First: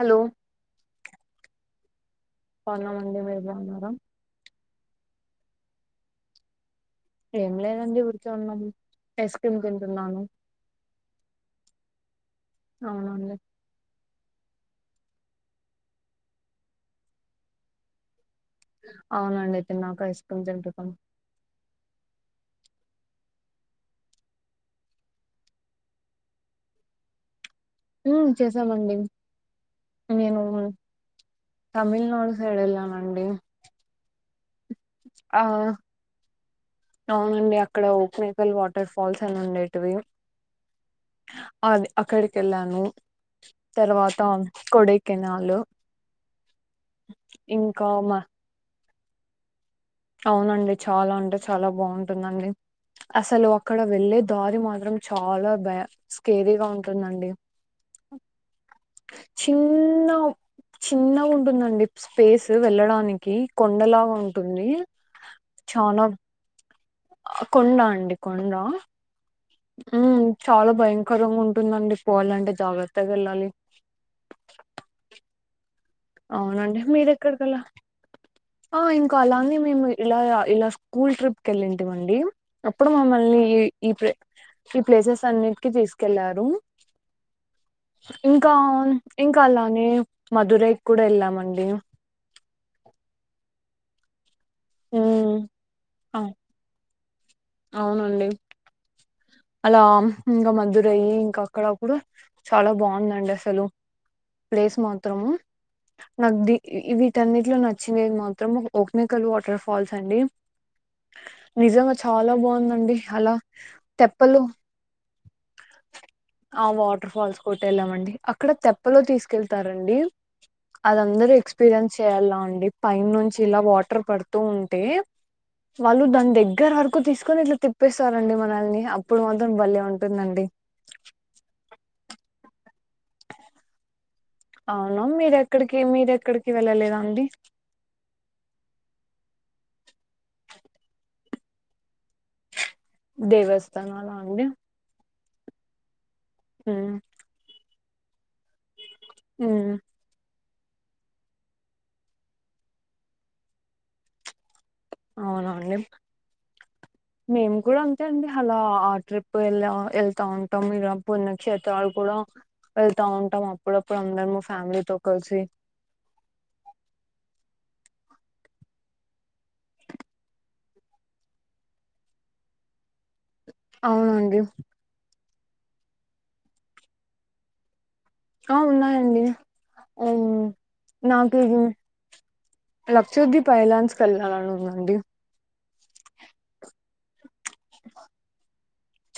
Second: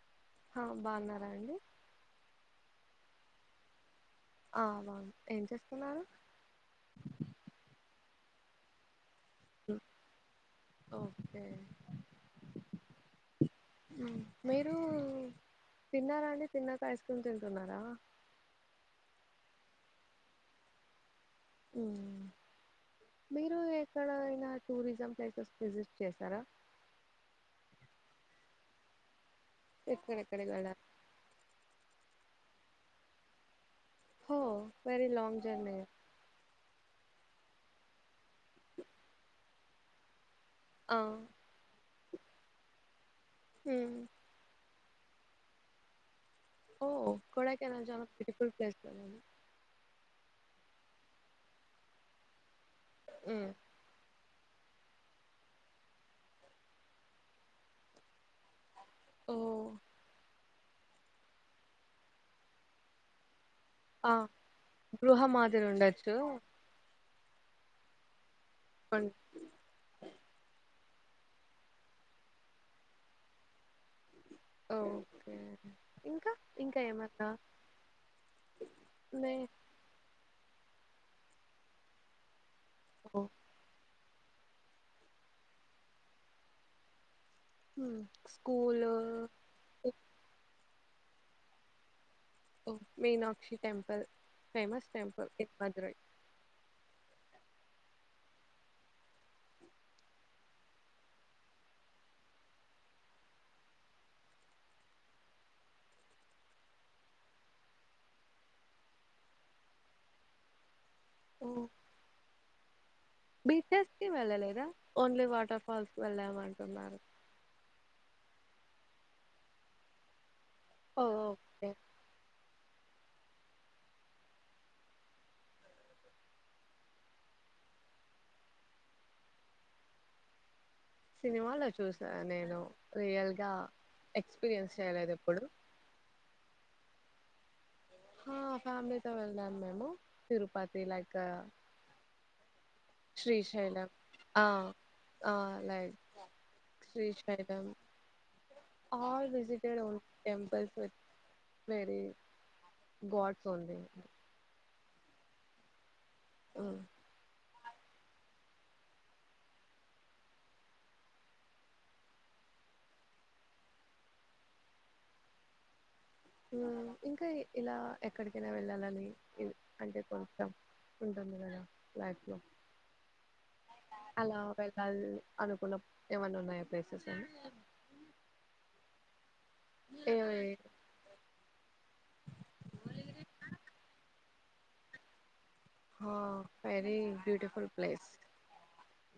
Hello ఆ బాగున్నారా అండి చాలా మంది మీ ఉన్నారుా ఆ బను ఏం చేస్తున్నారు ఏం లేదండి ఉర్కేవున్నాం ఐస్ క్రీమ్ తింటున్నాను ఓకే అవునండి మీరు తిన్నారా అండి తిన్నాక ఐస్ క్రీమ్ తింటున్నారా అవునండి తిన్నాక ఐస్ క్రీమ్ తింటున్నాం ఉమ్మ్ మీరు ఎక్కడైనా టూరిజం ప్లేసెస్ విజిట్ చేసారా మ్మ్ చేసామండి నేను ఎక్కడెక్కడికి వెళ్ళారు తమిళ అటు సైడ్ వెళ్ళామండి హో వెరీ లాంగ్ జర్నీ అవునండి అక్కడ ఓక్ మేకల్ వాటర్ ఫాల్స్ అని ఉండేటివి ఆ అది అక్కడికి వెళ్ళాను ఉమ్. తర్వాత కొడై కొడైకెనాల్ ఓ ఇంకా కొడైకెనాల్ చాలా మా బ్యూటిఫుల్ ప్లేస్ కదా అండి అవునండి చాలా అంటే చాలా బాగుంటుందండి అసలు మ్మ్ అక్కడ వెళ్లేేది దారి మాత్రం చాలా బ స్కేరీగా ఉంటుందండి ఓ చిన్న చిన్న ఉంటుందండి స్పేస్ వెళ్ళడానికి ఆ కొండలాగా ఉంటుంది గృహ మాదిరి చానా ఉండచ్చు కొండ అండి కొండ కొన్- ఉ చాలా భయంకరంగా ఉంటుందండి పోవాలంటే జాగ్రత్తగా వెళ్ళాలి ఓకే ఇంకా ఇంకా అవునండి ఏమన్నా మీరెక్కడికలా ఆ ఇంకో నే అలాని మేము ఇలా ఇలా స్కూల్ ట్రిప్ కి వెళ్ళింటిమండి అప్పుడు ఓ మమ్మల్ని ఈ ఈ ట్రిప్ ఈ ప్లేసెస్ అన్నిటికి తీసుకెళ్లారు ఇంకా స్కూల్ ఇంకా అలానే మధురై కూడా ఎల్లామండి ఓ Meenakshi temple famous temple um, in Madurai ఆ, అవునండి అలా ఇంకా మధురై ఇంకా అక్కడ కూడా చాలా బాగుందండి అసలు ప్లేస్ మాత్రం నాకు ది వీటన్నిట్లో నచ్చిినది మాత్రం ఓమెకల్ వాటర్ ఫాల్స్ అండి ఓ నిజంగా చాలా బాగుందండి అలా బీచెస్ తెప్పలు వెళ్ళలేదా ఓన్లీ వాటర్ ఫాల్స్ ఆ వెళ్ళామంటున్నారు వాటర్ ఫాల్స్ కూడా వెళ్ళామండి అక్కడ తెప్పలో తీసుకెళ్తారండి అది ఓ అందరు ఓకే ఎక్స్పీరియన్స్ చేయ్యాలా అండి పైన్ నుంచి ఇలా వాటర్ పడుతూ ఉంటే వాళ్ళు దాని దగ్గర వరకు తీసుకొని ఇట్లా తిప్పేస్తారండి మనల్ని అప్పుడు మాత్రం బలే ఉంటుందండి సినిమాలో చూసాను నేను రియల్గా ఎక్స్పీరియన్స్ అవునా చేయలేదు ఎప్పుడు మీరెక్కడికి మీరెక్కడికి వెళ్ళలేద అండి ఆ ఫ్యామిలీతో వెళ్ళాం మేము తిరుపతి లైక్ శ్రీశైలం దేవస్థానాల ఆ అండి ఆ like um Srisailam all um visited only time temples very gods only అవునండి మ్మ్ మేం కూడా అంతే అండి అలా ఆ ట్రిప్ వె వెళ్తా ఉంటాం ఇలా పుణ్యక్షేత్రాలు కూడా వెళ్తా ఉంటాం అప్పుడప్పుడు అందరము మా ఫ్యామిలీతో కలిసి ఊ ఇంకా ఇలా ఎక్కడికైనా వెళ్ళాలని ఇ అంటే కొంచెం ఉంటుంది కదా లైఫ్ లో అవునండి అలా వెళ్ళాలి అనుకున్నం. ఏమన్న ఉన్నాయా ప్లేసెస్ అనీ ఆ ఉన్నాయండి అయ్యి నాకు ఇది లక్షదీప్ ఐలాండ్స్ కి ఎల్ ల్లలాన్ ఉందండి హ వెరీ బ్యూటిఫుల్ ప్లేస్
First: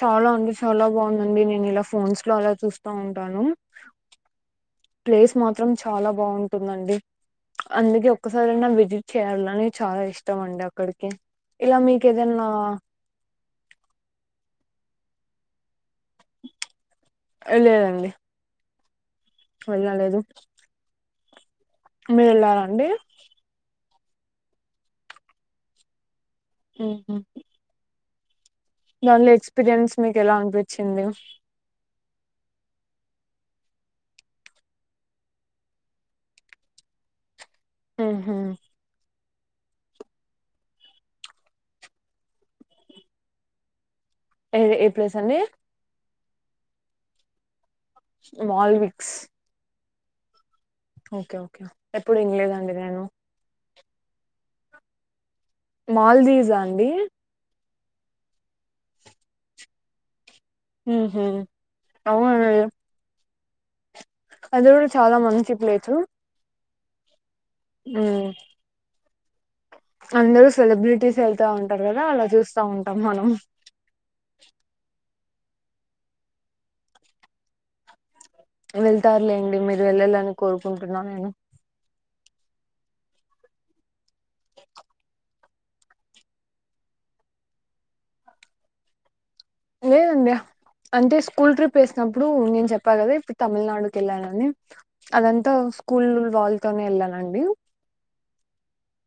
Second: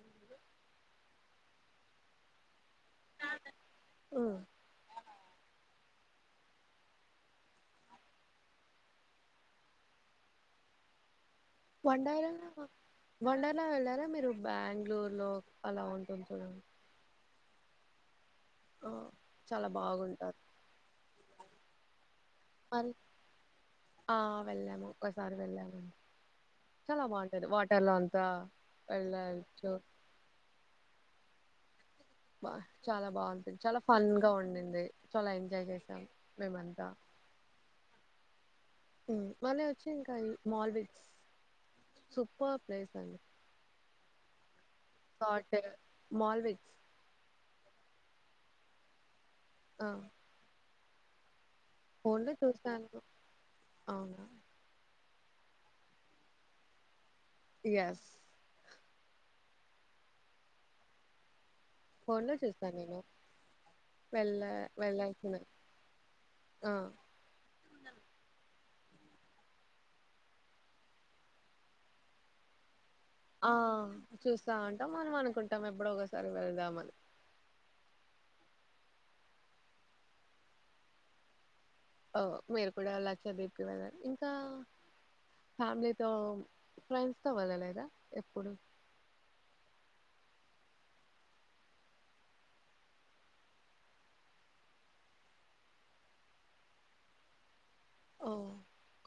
చాలా అంటే చాలా బాగుందండి, నేను ఇలా ఫోన్స్ లో అలా చూస్తా ఉంటాను. ప్లేస్ మాత్రం చాలా బావుంటుందండి. అందుకే ఒక్కసారైనా విజిట్ చేయాలని, చాలా ఇష్టం అండి అక్కడికి. ఇలా మీకు వండార ఏదైనా మా వండర్లా వెళ్లారా మీరు? బాంగ్లూర్ లో అలా ఉంటుంది చూడండ్ ఏలేదండి తో చాలా బాగుంటాద్ మీరేళ్లారా? అండి. ఆ వెళ్ళాము ఒక్కసారి వెళ్ళాము, చాలా బాగుంటది వాటర్లో అంతా. దాన్లో వెళ్ళచ్చు ఎక్స్పీరియన్స్ మీకు ఎలా అనిపించింది? బా చాలా బావుంటాది, చాలా ఫన్ గా ఉండింది, చాలా ఎంజాయ్ చేసాం. మేమంతా అహ్ హా ఉమ్ మళ్ళీ వచ్చి ఇంకా. ఈ మాల్విక్స్ సూపర్ ప్లేస్ అండి. ఏది ఏ ప్లేస్ అండి? థాట్ మాల్విక్స్ మాల్విక్స్ ఆవ్ ఓకే ఓకే ఎప్పుడు ఇన్లేదండి చూసాను నేను. అవునా మాల్దీవ్సా అండి? ఎస్ ఉహ్ హు ఫోన్ లో చూస్తాన్ నేను వెళ్ళ అది కూడా చాలా వెళ్ళాల్సిన మంచి ప్లేచు ఆ దే అందరూ సెలబ్రిటీస్ ఎళ్తా ఉంటారు గదా, అలా చూస్తా ఉన్ ఆ చూస్తా ఉంటాం. మనం అనుకుంటాం, ఎప్పుడో ఒకసారి వెళ్దామని. వెళ్తారులేండి. మీరు వెళ్ళాలని కోరుకుంటున్నా నేను. ఓ మీరు కూడా లక్షద్వీప్ కి వెళ్ళాలి. ఇంకా ఫ్యామిలీతో, ఫ్రెండ్స్ తో వెల్లలేదా. ఎప్పుడు? లేదండ్య అంటే స్కూల్ ట్రిప్ ఏసినప్పుడు, నేను చెప్పా గాదా. ఇప్పుడు తమిళనాడుకి వెళ్ళానని. అదంతా స్కూల్ వాళ్తోనే ఎళ్ళానండి. ఓ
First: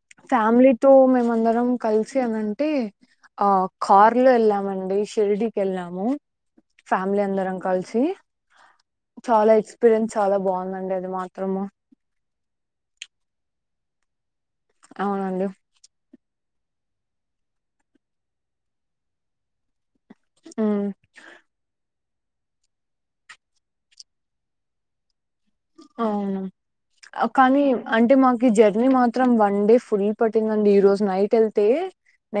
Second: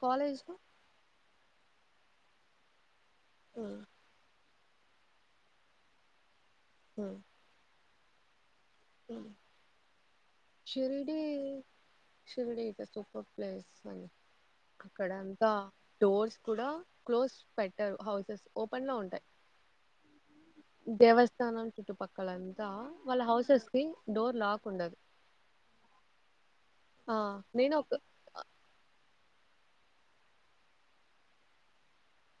కాలేజ్ లో ఫ్యామిలీతో మేమందరం కలిసామంటే, ఆ ఉమ్ కార్లో వెళ్ళామన్ డి షిరిడికి వెళ్ళాము. ఉమ్ ఫ్యామిలీ అందరం కలిసి. ఉమ్ చాలా ఎక్స్పీరియన్స్, చాలా బావుందండి. అది మాత్రము జస్ట్ సూపర్ ప్లేస్స్ అండి. అవునండి అక్కడంతా డోర్స్ కూడా క్లోజ్ పెట్టరు. హౌసెస్ ఓపెన్ లో ఉంటాయి. ఉమ్ దేవస్థానం చుట్టుపక్కలంతా, వాళ్ళ హౌసెస్ కి డోర్ లాక్ ఉండదు. అవునా. ఆ కానీ నేను ఒక అంటే మాకి జర్నీ మా త్రం వన్ డే ఫుల్ పట్టిందండి. ఈ రోజు నైట్ ఎళ్తే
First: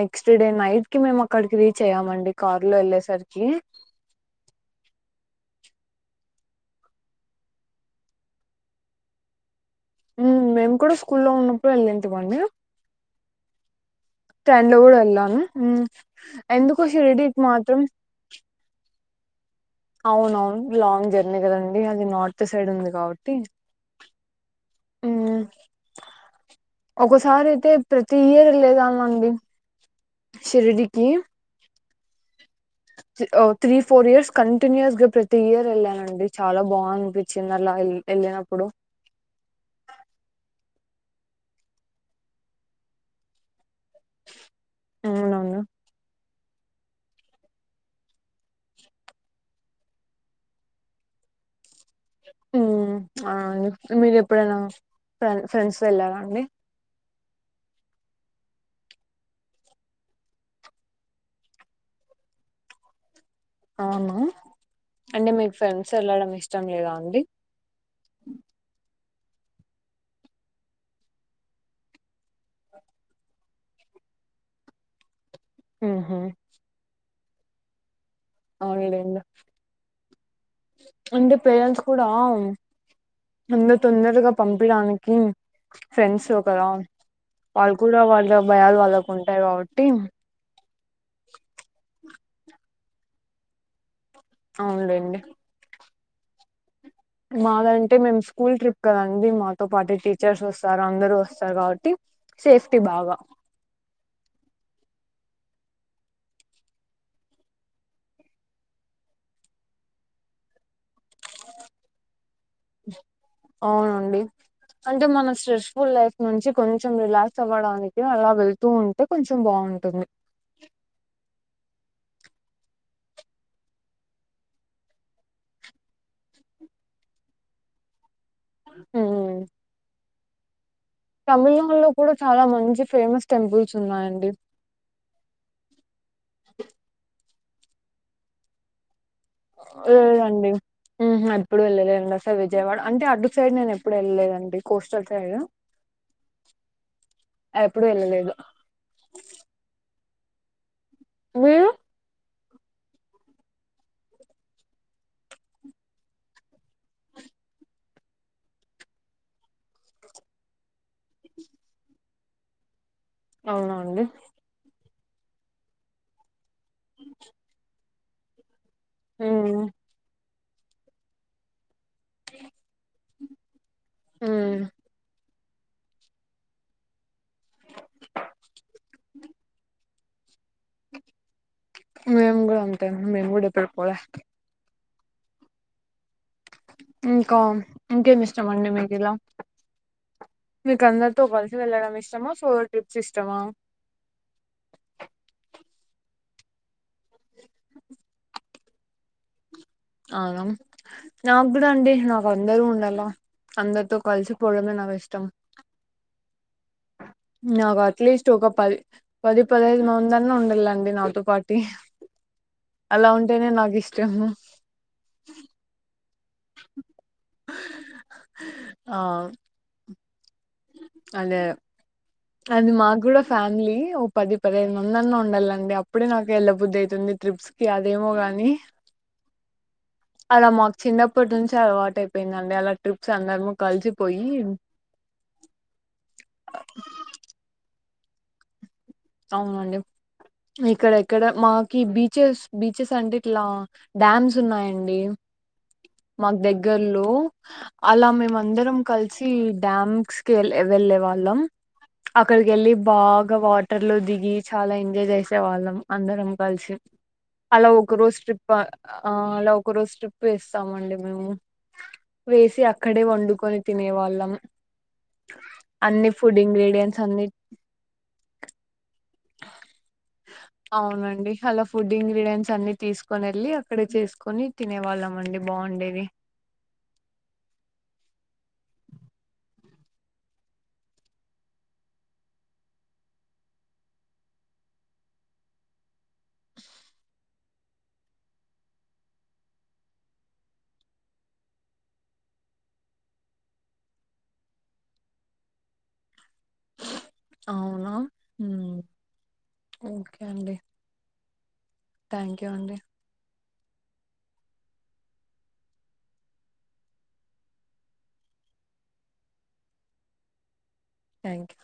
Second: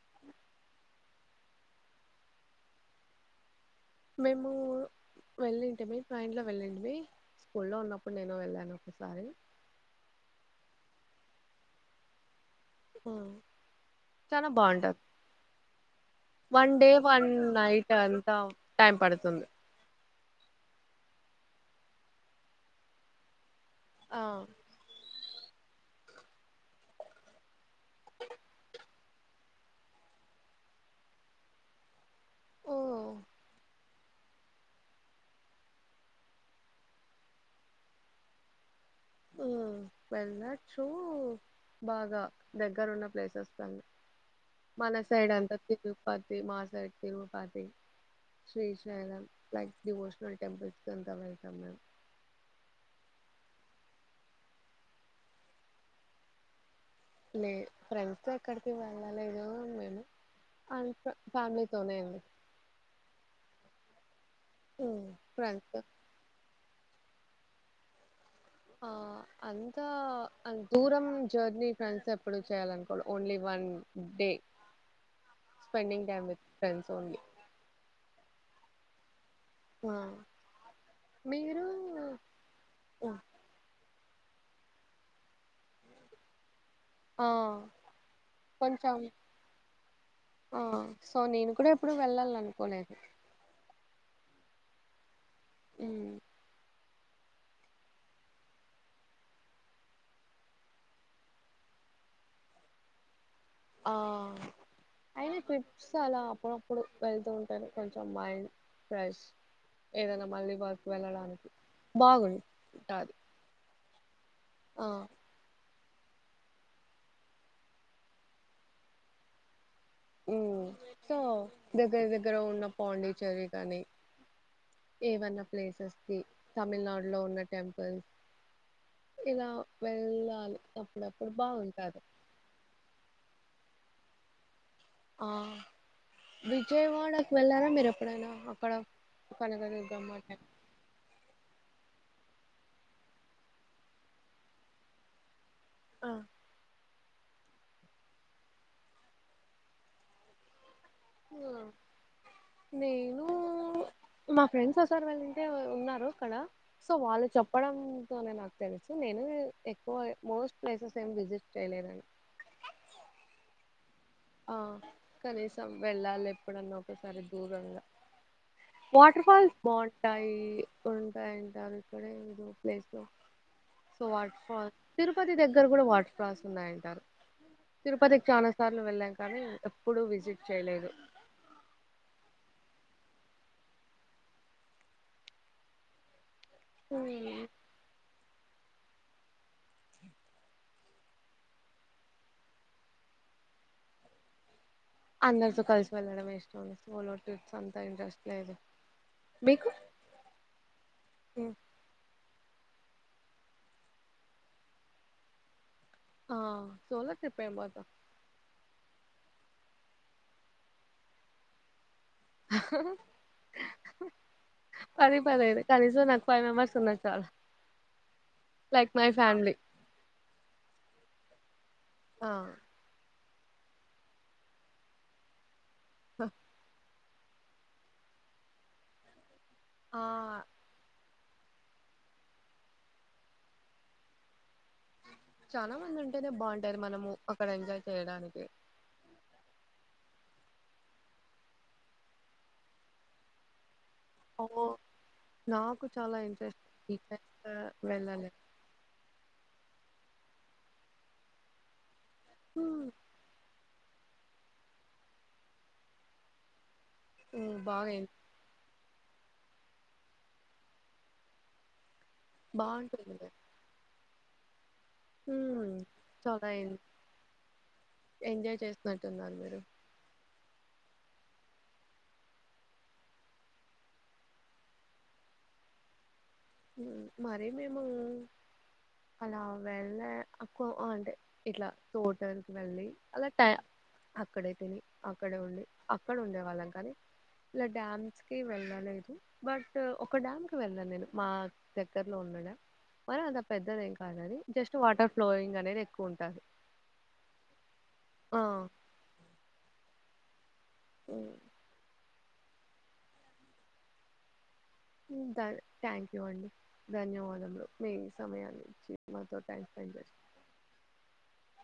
నెక్స్ట్ డే నైట్ కి, మేము అక్కడికి రీచ్ అయ్యామండి. కార్ లో ఎళ్ళేసరికి మేమూ వెళ్ళింటి మీ ట్రేన్ లో వెళ్ళింటి మీ స్కూల్లో ఉన్నప్పుడు నేన్ మేము కూడా స్కూ ల్లొ ఉన్నప్పుడు వెళ్ళంతవడి ఆ చాన లో కూడా బాగుంటది వెళ్ళాను ఉమ్, వన్ ఎందుకో డే షిరిడి వన్ మాత్రం నైట్ అంతా టైం పడుతది, తం అవున అవును లాంగ్ జర్నీ కదండి అది నార్త్ సైడ్ ఉంది కాబట్టి ఆ ఒకసారి అయితే ప్రతి ఇయర్ వేలేదా అండీ షిరిడికి ఓ ఓ త్రీ ఫోర్ ఇయర్స్ కంటిన్యూస్ గా ప్రతి ఇయర్ వెళ్ళానండి చాలా బాగా అనిపించింది, అలా వెళ్ళినప్పుడు ఉ వెళ్ళొచ్చు బాగా దగ్గరున్న ప్లేసెస్ కానీ మన సైడు అంత అవునవును తిరుపతిమా side Tirupati Srisailam like devotional temples క అంతా వెళ్తాం మేము, ఉ ఆ మీరు ఎప్పుడైనా ఫ్రెండ్స్ తో వెళ్ళారాండి, లే ఫ్రెండ్స్ ఎక్కడికి వెళ్ళలేదు మేము అంత ఫ్యామిలీ తోనే అండీ [unintelligible] అవునా ఉమ్, అంటే మీకు ఫ్రెండ్స్తో ఫ్రెండ్స్ ఎళ్ళడం ఇష్టం లేదా అండి, [unintelligible] ఇంకా దూరం జర్నీ ఫ్రెండ్స్ ఎప్పుడు చేయాల అనుకో ఓన్లీ వన్ డే [unintelligible] స్పెండింగ్ ఉహు టైం విత్ ఫెండ్స్ ఓన్లీ అవునులేేండి, ఆ అంటె మీరు పేరెంట్స్ కూడా ఉమ్, అవ్ తొందరగా పంపిడానికి ఫ్రెండ్స్ తో కదా ఆ వాళ్ళ కూడా వాళ్ళ భయాలు కొంచెం వాళ్ళకు ఉంటాయి కాబట్టి ఆ సో నేను కూడా ఎప్పుడు వెళ్ళాలనుకోలేదు, అవున్లేండి, ఉ మాదంటే మేము స్కూల్ ట్రిప్ కదండి మాతో పాటు టీచర్స్ వస్తారు అందరు వస్తారు, కాబట్టి సేఫ్టి బాగా ఆ అయిన ట్రిప్స్ అలా అప్పుడప్పుడు వెళ్తూ ఉంటేనే కొంచెం మైండ్ ఫ్రెష్ ఏదైనా మళ్ళీ వర్కు వెళ్ళడానికి బాగుంది. అవునండి ఆ అంటె మన శ లైఫ్ నుంచి కొంచెం రిలాక్స్ అవ్వడానికి అలా వెళ్తూ ఉంటే కొంచెం బాగుంటుంది. ఉమ్. టుంది సో దగ్గర దగ్గర ఉన్న పాండిచేరి కాని ఏవన్నా ప్లేసెస్కి తమిళనాడు లో ఉన్న టెంపుల్స్, [unintelligible] ఇలా వెళ్ళాలి అప్పుడప్పుడు తమిళనాడులో బాగుంటాది. కూడా చాలా మంచి ఫేమస్ టెంపుల్స్ ఉన్నాయండి, ఆ విజయవాడకి వెళ్ళారా మీరు ఎప్పుడైనా అక్కడ కనకదుర్గమ్మ టెంపుల్ లేదండి ఎప్పుడు వెళ్ళలేదు విజయవాడ అంటే అటు సైడ్ నేను ఎప్పుడు వెళ్ళలేదండి కోస్టల్ సైడ్ ఆ ఎప్పుడు వెళ్ళలేదు, ఆ. మీరు నేను మా ఫ్రెండ్స్ ఒకసారి వెళ్ళింటే ఉన్నారు అక్కడ సో వాళ్ళు చెప్పడంతోనే నాకు తెలుసు నేను ఎక్కువ మోస్ట్ ప్లేసస్ ఏ విసిట్ చేయలేదండి అవునండి ఆ కనీసం వెళ్ళాలి ఎప్పుడన్నా ఒకసారి దూరంగా వాటర్ ఉమ్ ఫాల్స్ బాంటాయి ఉంటాయంటారు ఇక్కడ ఏదో place so um waterfall Tirupati దగ్గ ఇరు కూడా వాటర్ ఫాల్స్ ఉన్నాయంటారు తిరుపతికి చాలా సార్లు వెళ్ళాను కానీ ఎప్పుడూ విజిట్ చేయలేదు మేము కూడా అంత మెంకూడ ఎప్పుడూ పోలే ఇంకా మ్మ్. ఇంకేం ఇష్టం అండి మీదిలా మీక అందరితో కలిసి వెళ్ళడం ఇష్టమా సో ట్రిప్స్ ఇష్టమా అందరితో కలిసి వెళ్ళడం ఇష్టం సోలో ట్రిప్స్ అంత ఇంట్రెస్ట్ లేదు మీకు అవునా నా కూడా అండి నాకు అందరూ ఉ అలా అందరితో కలిసి పోవడమే నాకు ఇష్టం ఆ సోలో ట్రిప్ ఏం నాకు పోతాం అట్లీస్ట్ ఒక పది పది పదహైదు మంద అన్న ఉండాలండి నాతో పాటు పది పదయిదు కనీసం నాకు ఫైవ్ మెంబెర్స్ ఉన్నా చాలా లైక్ ఆ మై ఫ్యామిలీ అదే ఆ అది మాకు కూడా ఫ్యామిలీ ఓ పది పదిహేదు మంద అన్నా ఉండాలండి ఇప్పుడే నాకు ఎళ్ళబుద్ది అవుతుంది ట్రిప్స్ కి అదేమో గాని ఆ అలా మకు చిన్నప్పు ఇప్పటి నుంచి అలవాటు అయిపోయిందండి అలా ట్రిప్స్ అందరము కలిసిపోయి చాలా మంది ఉంటేనే బాగుంటాది మనము అక్కడ ఎంజాయ్ చేయడానికి అవునండి ఇక్కడ ఇక్కడ మాకి బీచెస్ బీచెస్ అంటే ఇట్లా డ్యామ్స్ ఓ ఉన్నాయండి నాకు చాలా మాకు ఇంట్రెస్ట్ దగ్గర్లో బీచెస్ అలా వెళ్ళాలి మేమ అందరం కలిసి డ్యామ్స్ క వెళ్ వెళ్ళే వాళ్ళం అక్కడికి వెళ్ళి ఉమ్, బాగా వా బట్టర్ లో దిగి చాలా ఎంజాయ్ చేసే వాళ్ళం అందరం కలిసి ఉమ్, అలా బాగా ఒక ఎన్- రోజ ట్రిప్ ఆ అలా ఒక రోజు ట్రిప్ వేస్తామండి మేము వేసి అక్కడే బాగుంటుంది వండుకొని తినే వాళ్ళం ఉమ్, అన్ని ఫుడ్ చాలా ఎన్- ఇంగ్రీడియంట్స్ అన్ని [inaudible] అ అవునండి అలా ఫుడ్ ఇంగ్రీడియంట్స్ అన్ని తీసుకొని వెళ్ళి అక్కడే చేసుకొని తినేవాళ్ళం అండి బాగుంట ఉండేది మరే మేము అలా వెళ్ళ అక్కువ అంటే ఇట్లా తోటలకు వెళ్ళి అలా ట అక్కడే తిని అక్కడే ఉండి అక్కడ ఉండే వాళ్ళం కాని ఇలా డ్యామ్స్ కి వెళ్ద లేదు బట్ ఒక డ్యామ్ కి వెళ్దాను నేను మా దగ్గర్లో ఉన్న డ్యామ్ మరీ అంత పెద్దద ఏం కాదు అది జస్ట్ వాటర్ ఫ్లోయింగ్ అనేది ఎక్కువ ఉంటది అవునా ఆ ఓకే అండి అ థ్యాంక్ యూ అండి థ్యాంక్ యూ అండి ధన్యవాదములు మీ సమయానిచి మాతో టైమ్ థ్యాంక్